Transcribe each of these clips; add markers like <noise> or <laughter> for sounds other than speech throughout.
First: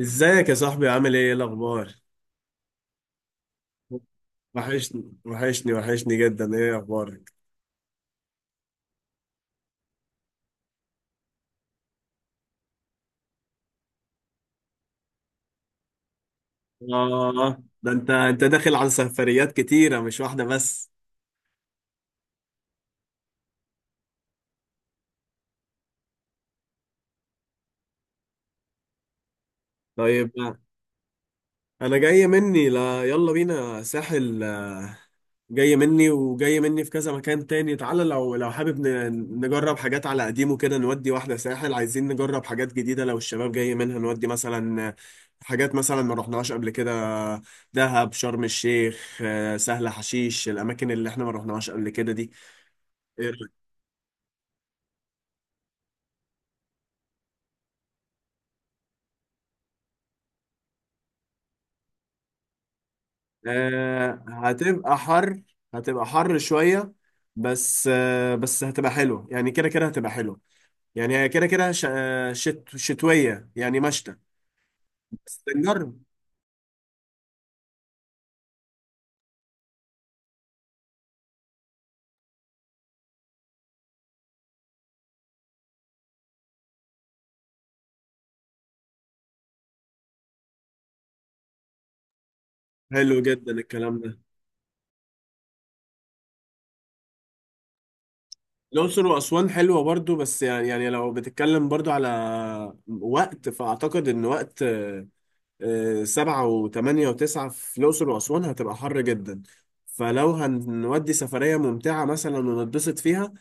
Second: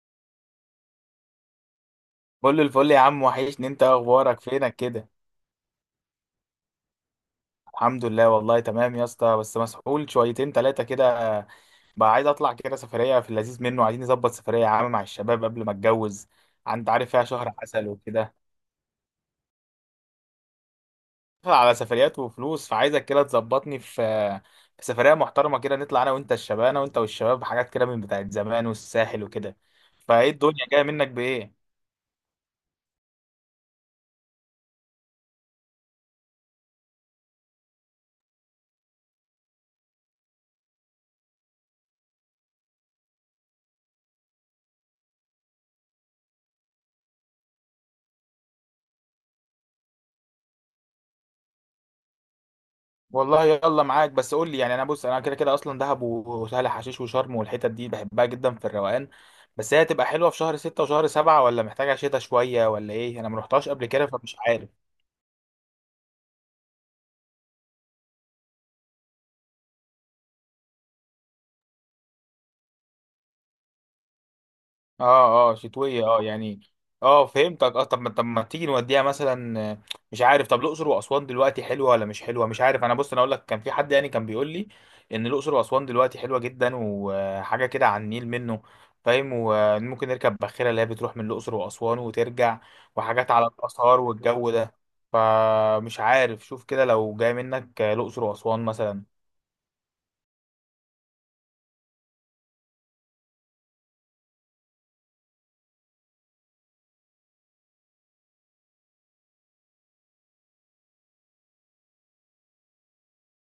ازيك يا صاحبي؟ عامل ايه الاخبار؟ كل الفل يا عم، وحشني. انت اخبارك؟ فينك كده؟ وحشني جدا. ايه اخبارك؟ الحمد لله والله تمام يا اسطى، بس مسحول شويتين تلاتة كده. بقى عايز اطلع كده سفرية في اللذيذ منه، عايزين نظبط سفرية يا عم مع الشباب قبل ما اتجوز. انت عارف، فيها شهر اه عسل ده انت وكده. انت داخل على سفريات كتيرة، مش واحدة بس. على سفريات وفلوس، فعايزك كده تظبطني في سفرية محترمة كده، نطلع انا وانت الشباب، انا وانت والشباب، حاجات كده من بتاعت زمان والساحل وكده. طيب، فايه الدنيا جاية منك بايه؟ انا جاي مني؟ لا، يلا بينا ساحل. جاي مني، وجاي مني في كذا مكان تاني. تعالى، لو حابب نجرب حاجات على قديمه كده، نودي واحدة ساحل. عايزين نجرب حاجات جديدة لو الشباب جاي منها، نودي مثلا حاجات مثلا ما رحناهاش قبل كده. دهب، شرم الشيخ، سهل حشيش، الأماكن اللي احنا ما رحناهاش قبل كده دي. إيه والله رأيك؟ يلا معاك، بس قول لي يعني. انا بص كده كده اصلا دهب وسهل حشيش وشرم والحتت دي بحبها جدا في الروقان. بس هي هتبقى حلوه في شهر ستة وشهر سبعة، ولا محتاجه شتاء شويه ولا ايه؟ انا ما رحتهاش قبل كده فمش عارف. هتبقى حر، هتبقى حر شوية. بس بس هتبقى حلوة، يعني كده كده هتبقى حلوة. يعني هي كده كده ش- آه، شت شتوية، يعني مشتى. بس اه اه نجرب. شتوية اه يعني. اه فهمتك اه. طب ما تيجي نوديها مثلا؟ مش عارف. طب الأقصر وأسوان دلوقتي حلوة ولا مش حلوة؟ مش عارف. انا بص، انا اقول لك كان في حد يعني كان بيقول لي ان الأقصر وأسوان دلوقتي حلوة جدا، وحاجة كده على النيل منه فاهم، وممكن نركب باخرة اللي هي بتروح من الأقصر وأسوان وترجع، حلو وحاجات على جدا الكلام الآثار ده. والجو ده. فمش عارف، شوف كده لو جاي منك الأقصر وأسوان مثلا. الأقصر وأسوان حلوة برضو، بس يعني لو بتتكلم برضو على وقت، فأعتقد إن وقت سبعة وثمانية وتسعة في الأقصر وأسوان هتبقى حر جدا. فلو هنودي سفرية ممتعة مثلا ونتبسط فيها،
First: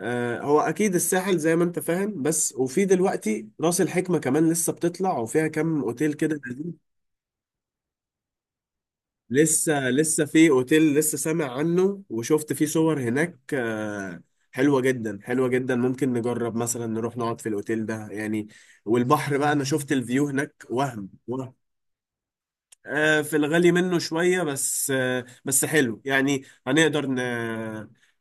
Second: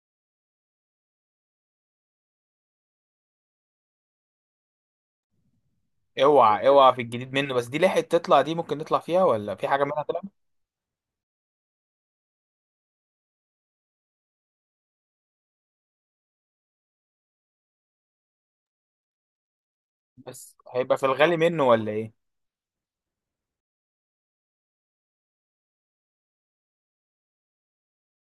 هو أكيد الساحل زي ما أنت فاهم، بس وفي دلوقتي رأس الحكمة كمان لسه بتطلع، وفيها كام أوتيل كده. اوعى اوعى في الجديد منه، بس دي لحقت تطلع؟ دي ممكن نطلع فيها ولا في حاجة لسه، منها؟ في اوتيل لسه سامع عنه وشفت فيه صور هناك، حلوة جدا، حلوة جدا. ممكن نجرب مثلا نروح نقعد في الاوتيل ده يعني. والبحر بقى انا شفت الفيو هناك، بس هيبقى في وهم الغالي وهم منه ولا ايه؟ في الغالي منه شوية، بس بس حلو يعني. هنقدر ن...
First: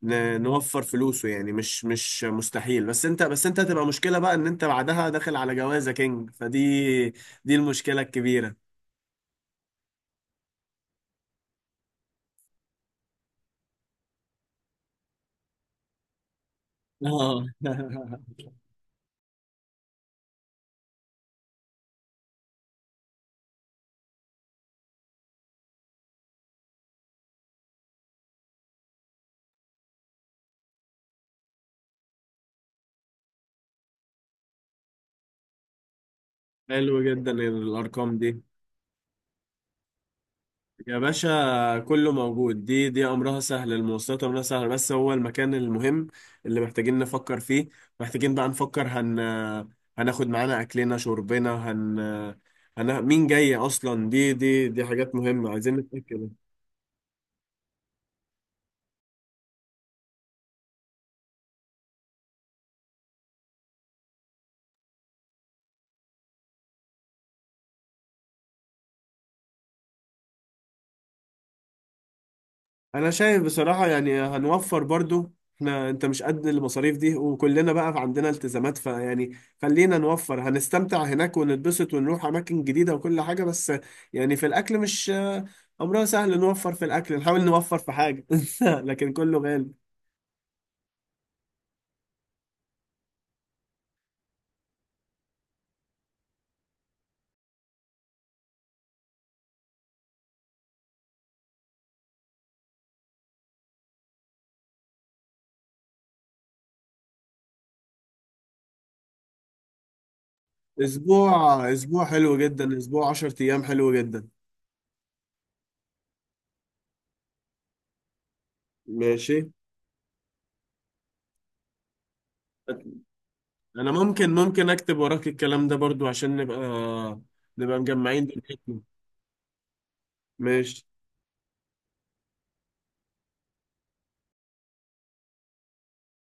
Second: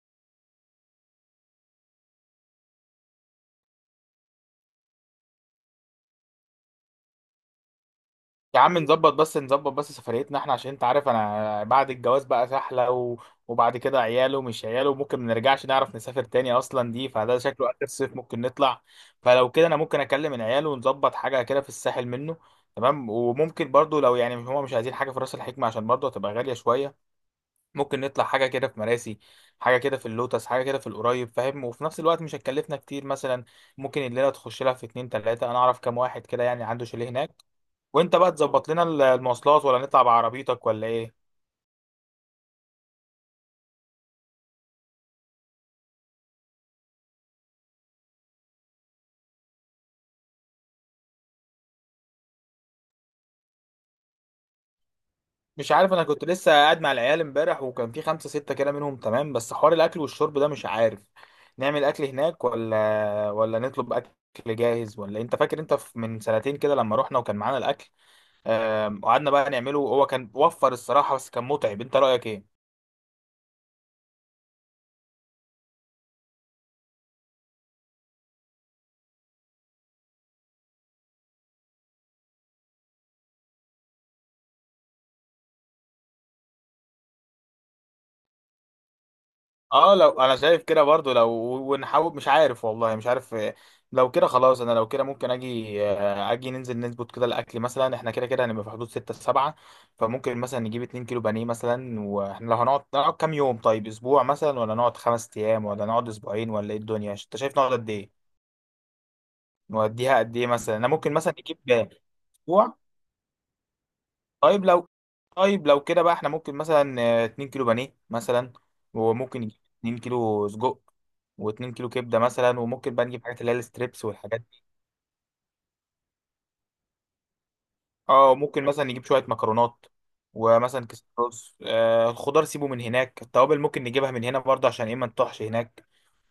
ن... نوفر فلوسه يعني، مش مستحيل. بس انت هتبقى مشكلة بقى، ان انت بعدها داخل على جوازة كينج، فدي دي المشكلة الكبيرة. يا عم نظبط بس، نظبط بس. سفريتنا احنا، عشان انت عارف انا بعد الجواز بقى سحلة وبعد كده عياله ومش عياله، وممكن ما نرجعش نعرف نسافر تاني اصلا دي. فده اه شكله اخر صيف <laughs> ممكن نطلع. فلو كده انا ممكن اكلم العيال ونظبط حاجة كده في الساحل منه، تمام. وممكن برضو لو يعني هما مش عايزين حاجة في راس الحكمة، عشان برضو هتبقى غالية شوية، ممكن نطلع حاجة كده في مراسي، حاجة كده في اللوتس، حاجة كده في القريب فاهم، وفي نفس الوقت مش هتكلفنا كتير مثلا. ممكن الليلة تخش لها في اتنين تلاتة، أنا أعرف كام واحد كده يعني عنده حلو شاليه جدا هناك. الارقام وأنت دي. بقى تظبط لنا المواصلات، ولا نطلع بعربيتك ولا يا إيه؟ باشا، كله موجود. دي امرها سهل، المواصلات امرها سهل، بس هو المكان المهم اللي محتاجين نفكر فيه. محتاجين بقى نفكر، هناخد معانا اكلنا شربنا، هن هن مين جاي اصلا. دي حاجات مهمة، مش عايزين عارف، أنا كنت نتأكد. لسه قاعد مع العيال امبارح وكان في خمسة ستة كده منهم تمام. بس حوار الأكل والشرب ده مش عارف نعمل أكل هناك ولا نطلب أكل جاهز، ولا أنت فاكر أنت من 2 سنتين كده لما رحنا وكان معانا الأكل؟ قعدنا بقى نعمله، هو كان وفر الصراحة بس كان متعب. أنت رأيك إيه؟ انا شايف بصراحة، يعني هنوفر برضو. احنا انت مش قد المصاريف دي، وكلنا بقى عندنا التزامات، فيعني خلينا نوفر. هنستمتع هناك ونتبسط ونروح اماكن جديدة وكل حاجة، بس يعني في الاكل، مش امرها سهل. نوفر في الاكل، نحاول نوفر في حاجة. <laughs> لكن كله غالي. اه لو انا شايف كده برضو لو، ونحاول مش عارف، والله مش عارف. لو كده خلاص، انا لو كده ممكن اجي، اجي ننزل نظبط كده الاكل مثلا. احنا كده كده هنبقى في حدود ستة سبعة، فممكن مثلا نجيب 2 كيلو بانيه مثلا. واحنا لو هنقعد، نقعد كام يوم؟ طيب اسبوع مثلا، ولا نقعد 5 ايام، ولا نقعد 2 اسبوعين، ولا ايه الدنيا؟ انت شايف نقعد قد ايه؟ نوديها قد ايه مثلا؟ انا ممكن اسبوع، مثلا نجيب حلو جدا. اسبوع. اسبوع 10 ايام حلو جدا. طيب لو طيب لو كده بقى، احنا ممكن مثلا 2 كيلو بانيه مثلا، ماشي. وممكن نجيب 2 كيلو سجق، و2 كيلو كبده مثلا. وممكن بقى نجيب حاجات اللي هي انا الستريبس ممكن والحاجات دي. ممكن اكتب وراك الكلام ده برضو، عشان نبقى مجمعين اه ممكن دنيتنا. مثلا نجيب شويه مكرونات، ماشي. ومثلا كيس رز. آه الخضار سيبه من هناك، التوابل ممكن نجيبها من هنا برضه عشان ايه ما نطحش هناك.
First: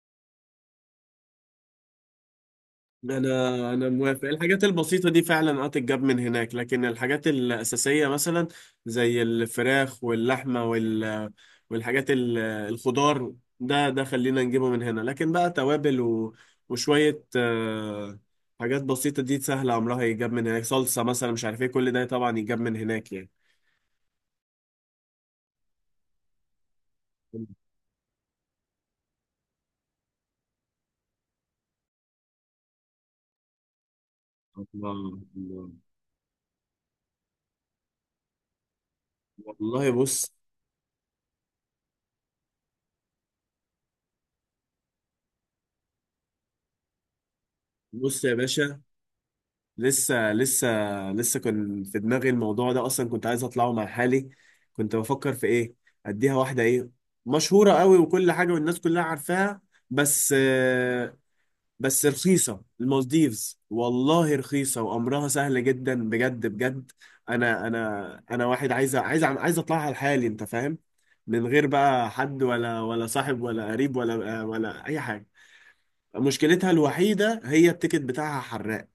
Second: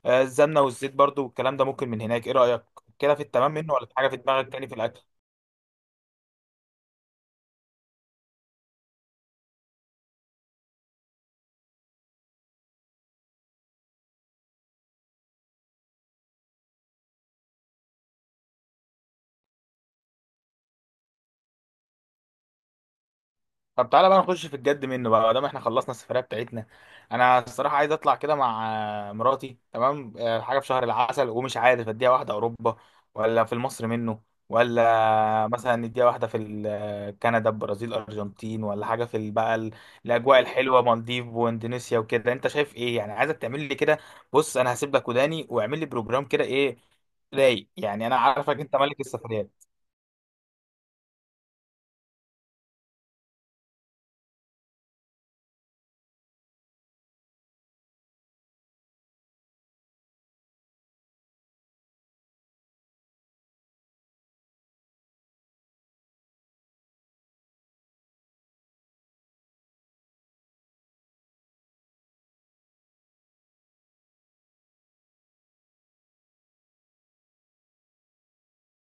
آه السمنه والزيت برضه والكلام ده ممكن من هناك. ايه رايك؟ كده في التمام انا منه، ولا انا في حاجه في موافق. دماغك الحاجات تاني في الاكل؟ البسيطه دي فعلا اه تتجاب من هناك، لكن الحاجات الاساسيه مثلا زي الفراخ واللحمه والحاجات الخضار، ده خلينا نجيبه من هنا. لكن بقى توابل وشويه حاجات بسيطه دي سهله، عمرها يتجاب من هناك. صلصه مثلا مش عارف ايه، كل ده طبعا يتجاب من هناك يعني. طب تعالى بقى نخش في الجد منه بقى، ما دام احنا خلصنا السفرية بتاعتنا. انا الصراحة عايز اطلع كده مع مراتي تمام، حاجة في شهر العسل، ومش عارف اديها واحدة اوروبا، ولا في مصر منه، الله ولا الله، مثلا نديها واحدة في كندا، البرازيل، ارجنتين، ولا حاجة في والله بص. الاجواء الحلوة، مالديف واندونيسيا وكده؟ انت شايف ايه يعني؟ عايزك تعمل لي كده، بص انا هسيب لك وداني واعمل لي بروجرام كده ايه، رايق يعني. انا بص يا عارفك انت باشا، ملك السفريات. لسه لسه لسه كان في دماغي الموضوع ده اصلا. كنت عايز اطلعه مع حالي. كنت بفكر في ايه؟ اديها واحده ايه، مشهوره قوي، وكل حاجه والناس كلها عارفاها. بس بس رخيصه المالديفز، والله رخيصه وامرها سهل جدا، بجد بجد. انا واحد عايز اطلعها لحالي، انت فاهم؟ من غير بقى حد، ولا صاحب ولا قريب، ولا اي حاجه. مشكلتها الوحيده هي التيكت بتاعها حراق،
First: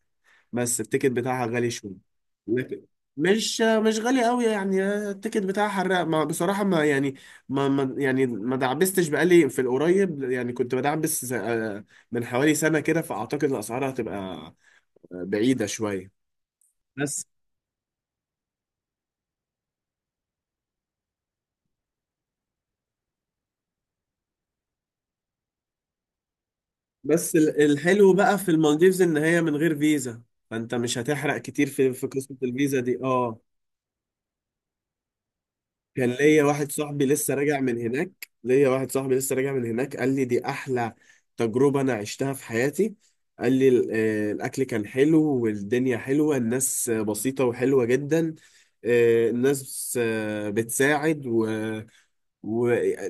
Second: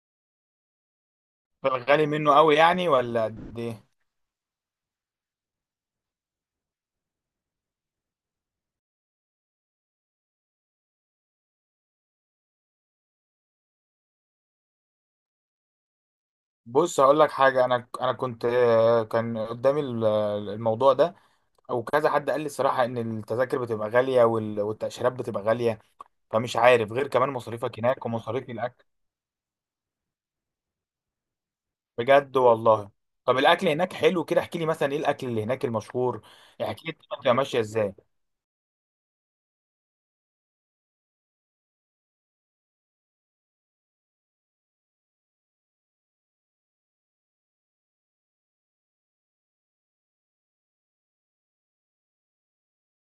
بس التيكت بتاعها في غالي الغالي شوية. منه قوي لكن يعني، ولا قد مش ايه؟ مش غالي قوي يعني. التيكت بتاعها حراق، ما بصراحة ما يعني، ما دعبستش بقالي في القريب يعني. كنت بدعبس من حوالي سنة كده، فأعتقد الأسعار هتبقى بعيدة شوية. بص هقول بس لك حاجه، انا كنت كان قدامي الموضوع ده، او كذا حد قال لي الصراحه ان التذاكر بتبقى غاليه، والتاشيرات بتبقى غاليه، فمش عارف غير كمان مصاريفك هناك الحلو بقى ومصاريف في الاكل. المالديفز إن هي من غير فيزا، فأنت مش هتحرق كتير في قصة بجد الفيزا والله. دي. طب اه الاكل هناك حلو؟ كده احكي لي مثلا ايه الاكل اللي هناك كان المشهور. ليا واحد احكي لي صاحبي الدنيا لسه بتبقى راجع ماشيه من ازاي. هناك. ليا واحد صاحبي لسه راجع من هناك قال لي دي احلى تجربة انا عشتها في حياتي. قال لي الاكل كان حلو، والدنيا حلوة، الناس بسيطة وحلوة جدا. الناس بتساعد. وناس،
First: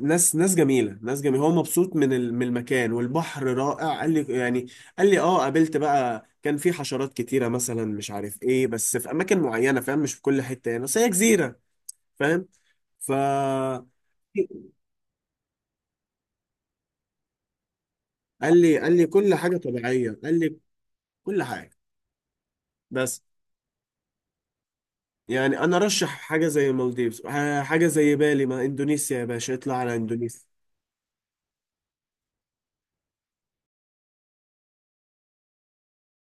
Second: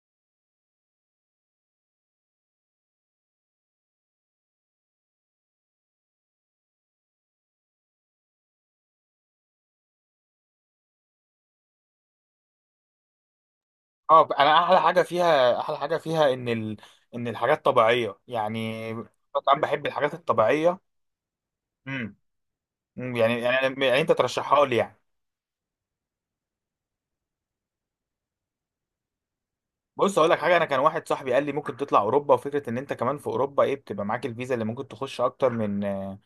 ناس جميلة، هو مبسوط من من المكان. والبحر رائع قال لي يعني. قال لي اه قابلت بقى، كان في حشرات كتيرة مثلا مش عارف ايه، بس في اماكن معينة فاهم، مش في كل حتة يعني، بس هي جزيرة فاهم. فقال اه انا احلى حاجه فيها، ان الحاجات طبيعيه لي يعني. قال لي كل حاجه طبعا بحب الحاجات طبيعيه. قال لي الطبيعيه. كل حاجه. امم بس يعني يعني انت ترشحها لي يعني؟ يعني انا رشح حاجه زي المالديفز، حاجه زي بالي. ما اندونيسيا يا باشا، اطلع على بص اقول لك حاجه، اندونيسيا. انا كان واحد صاحبي قال لي ممكن تطلع اوروبا، وفكره ان انت كمان في اوروبا ايه، بتبقى معاك الفيزا اللي ممكن تخش اكتر من آه،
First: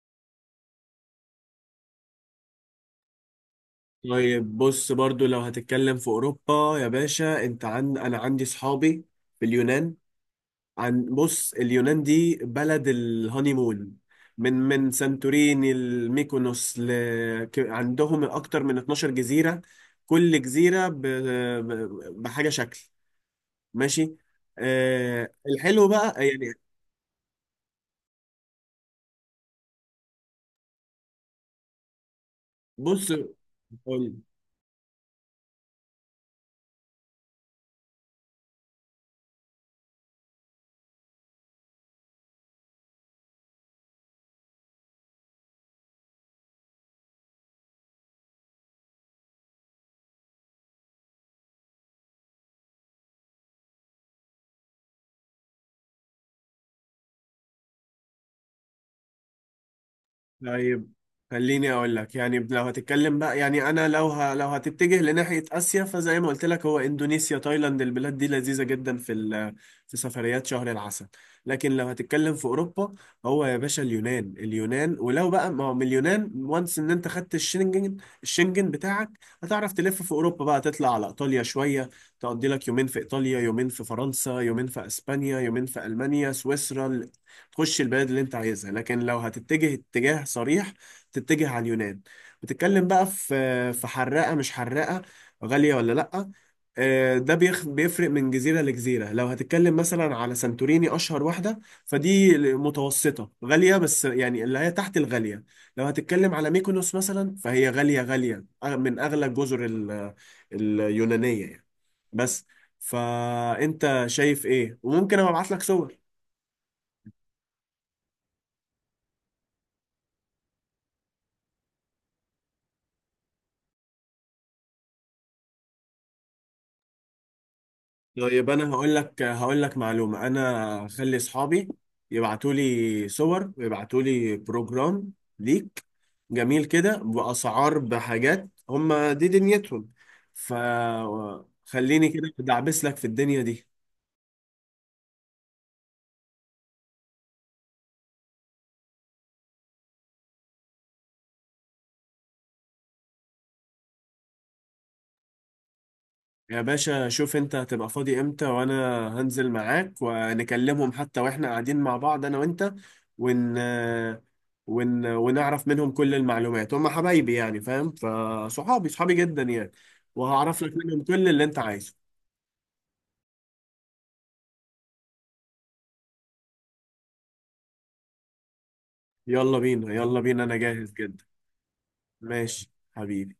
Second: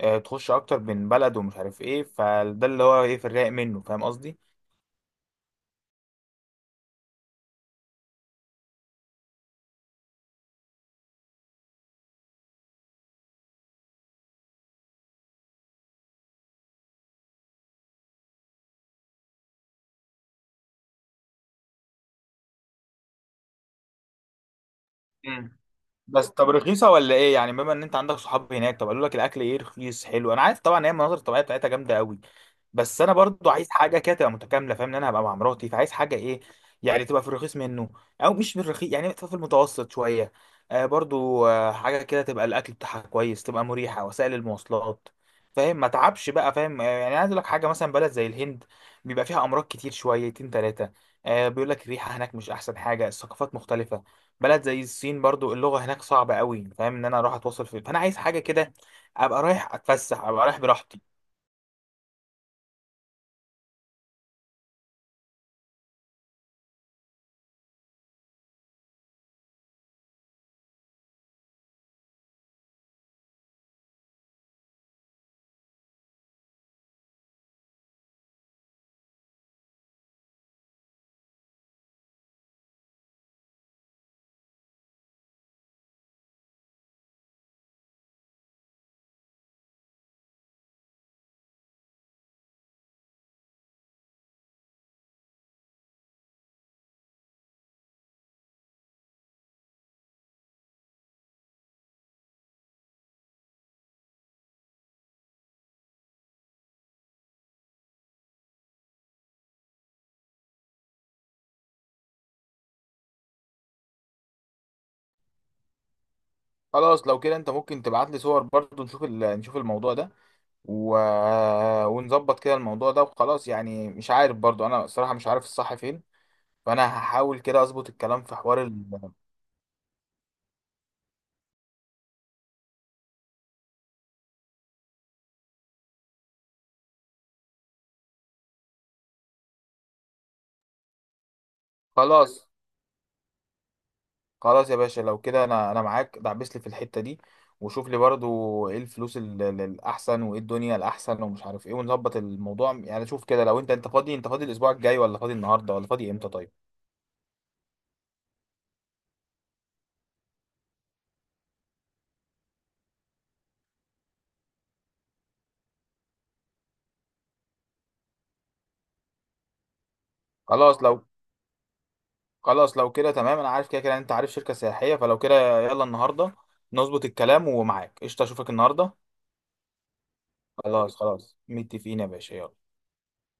آه، تخش اكتر من بلد، ومش عارف ايه. فده اللي هو ايه، في الرايق منه فاهم قصدي. طيب بص، برضو لو هتتكلم في اوروبا يا باشا، انت عن انا عندي صحابي في اليونان. بص، اليونان دي بلد الهانيمون. من سانتوريني، الميكونوس، عندهم اكتر من 12 جزيره. كل جزيره بحاجه شكل. ماشي. آه مم. الحلو بس بقى طب يعني. رخيصه ولا ايه يعني، بما ان انت عندك صحاب هناك؟ طب قالوا لك الاكل ايه، رخيص حلو؟ انا عارف طبعا هي المناظر الطبيعيه بتاعتها جامده قوي، بس بص انا برضو عايز حاجه قول لي. كده تبقى متكامله فاهم، ان انا هبقى مع مراتي فعايز حاجه ايه، يعني تبقى في الرخيص منه، او مش في الرخيص يعني تبقى في المتوسط شويه. آه برضو آه حاجه كده تبقى الاكل بتاعها كويس، تبقى مريحه وسائل المواصلات فاهم، ما تعبش بقى فاهم. آه يعني عايز اقول لك حاجه، مثلا بلد زي الهند بيبقى فيها امراض كتير شويتين ثلاثه، آه بيقول لك الريحه هناك مش احسن حاجه، الثقافات مختلفه. بلد زي الصين برضو اللغه هناك صعبه قوي، فاهم ان انا اروح اتواصل في، فانا عايز حاجه كده ابقى رايح اتفسح، ابقى رايح طيب براحتي. خليني اقول لك. يعني لو هتتكلم بقى، يعني انا لو هتتجه لناحيه اسيا، فزي ما قلت لك، هو اندونيسيا، تايلاند، البلاد دي لذيذه جدا في في سفريات شهر العسل. لكن لو هتتكلم في اوروبا، هو يا باشا اليونان، ولو بقى ما هو من اليونان، وانس ان انت خدت الشنجن، الشنجن بتاعك، هتعرف تلف في اوروبا بقى. تطلع على ايطاليا شويه، تقضي لك يومين في ايطاليا، يومين في فرنسا، يومين في اسبانيا، يومين في المانيا، سويسرا، تخش البلد اللي انت عايزها. لكن لو هتتجه اتجاه صريح، تتجه على اليونان. بتتكلم بقى في حراقة مش حراقة، غالية ولا لأ؟ ده بيفرق من جزيرة لجزيرة. لو هتتكلم مثلا على سانتوريني، أشهر واحدة، فدي متوسطة غالية، بس يعني اللي هي تحت الغالية. لو هتتكلم على ميكونوس مثلا، فهي غالية غالية، من أغلى الجزر اليونانية يعني. بس فأنت شايف إيه؟ وممكن أبقى أبعت لك صور. خلاص لو كده انت ممكن تبعت لي صور برضو، نشوف نشوف الموضوع ده و... آه، ونظبط كده الموضوع ده وخلاص. يعني مش عارف برضو، انا الصراحة مش عارف الصح فين، فانا هحاول كده اظبط الكلام في طيب حوار انا هقول لك معلومه. انا خلي اصحابي يبعتوا لي صور ويبعتوا لي بروجرام ليك، جميل كده، باسعار، بحاجات، هم دي دنيتهم. فخليني كده خلاص دعبس لك في الدنيا دي. خلاص يا باشا، لو كده انا معاك، دعبس لي في الحتة دي، وشوف لي برضو ايه الفلوس الاحسن، وايه الدنيا الاحسن، ومش عارف ايه، ونظبط الموضوع. يعني شوف كده لو انت، انت فاضي الاسبوع الجاي، ولا فاضي النهارده، ولا فاضي امتى؟ طيب. يا باشا شوف انت هتبقى فاضي امتى، وانا هنزل معاك ونكلمهم حتى واحنا قاعدين مع بعض انا وانت، ون... ونعرف منهم كل المعلومات. هم حبايبي يعني فاهم، فصحابي، صحابي جدا يعني، وهعرف لك خلاص منهم لو كل اللي انت عايزه. خلاص لو كده تمام. انا عارف كده كده انت عارف شركة سياحية، فلو كده يلا النهاردة نظبط الكلام، ومعاك قشطة اشوفك النهاردة. يلا بينا، انا جاهز خلاص جدا. متفقين يا باشا، يلا. ماشي حبيبي.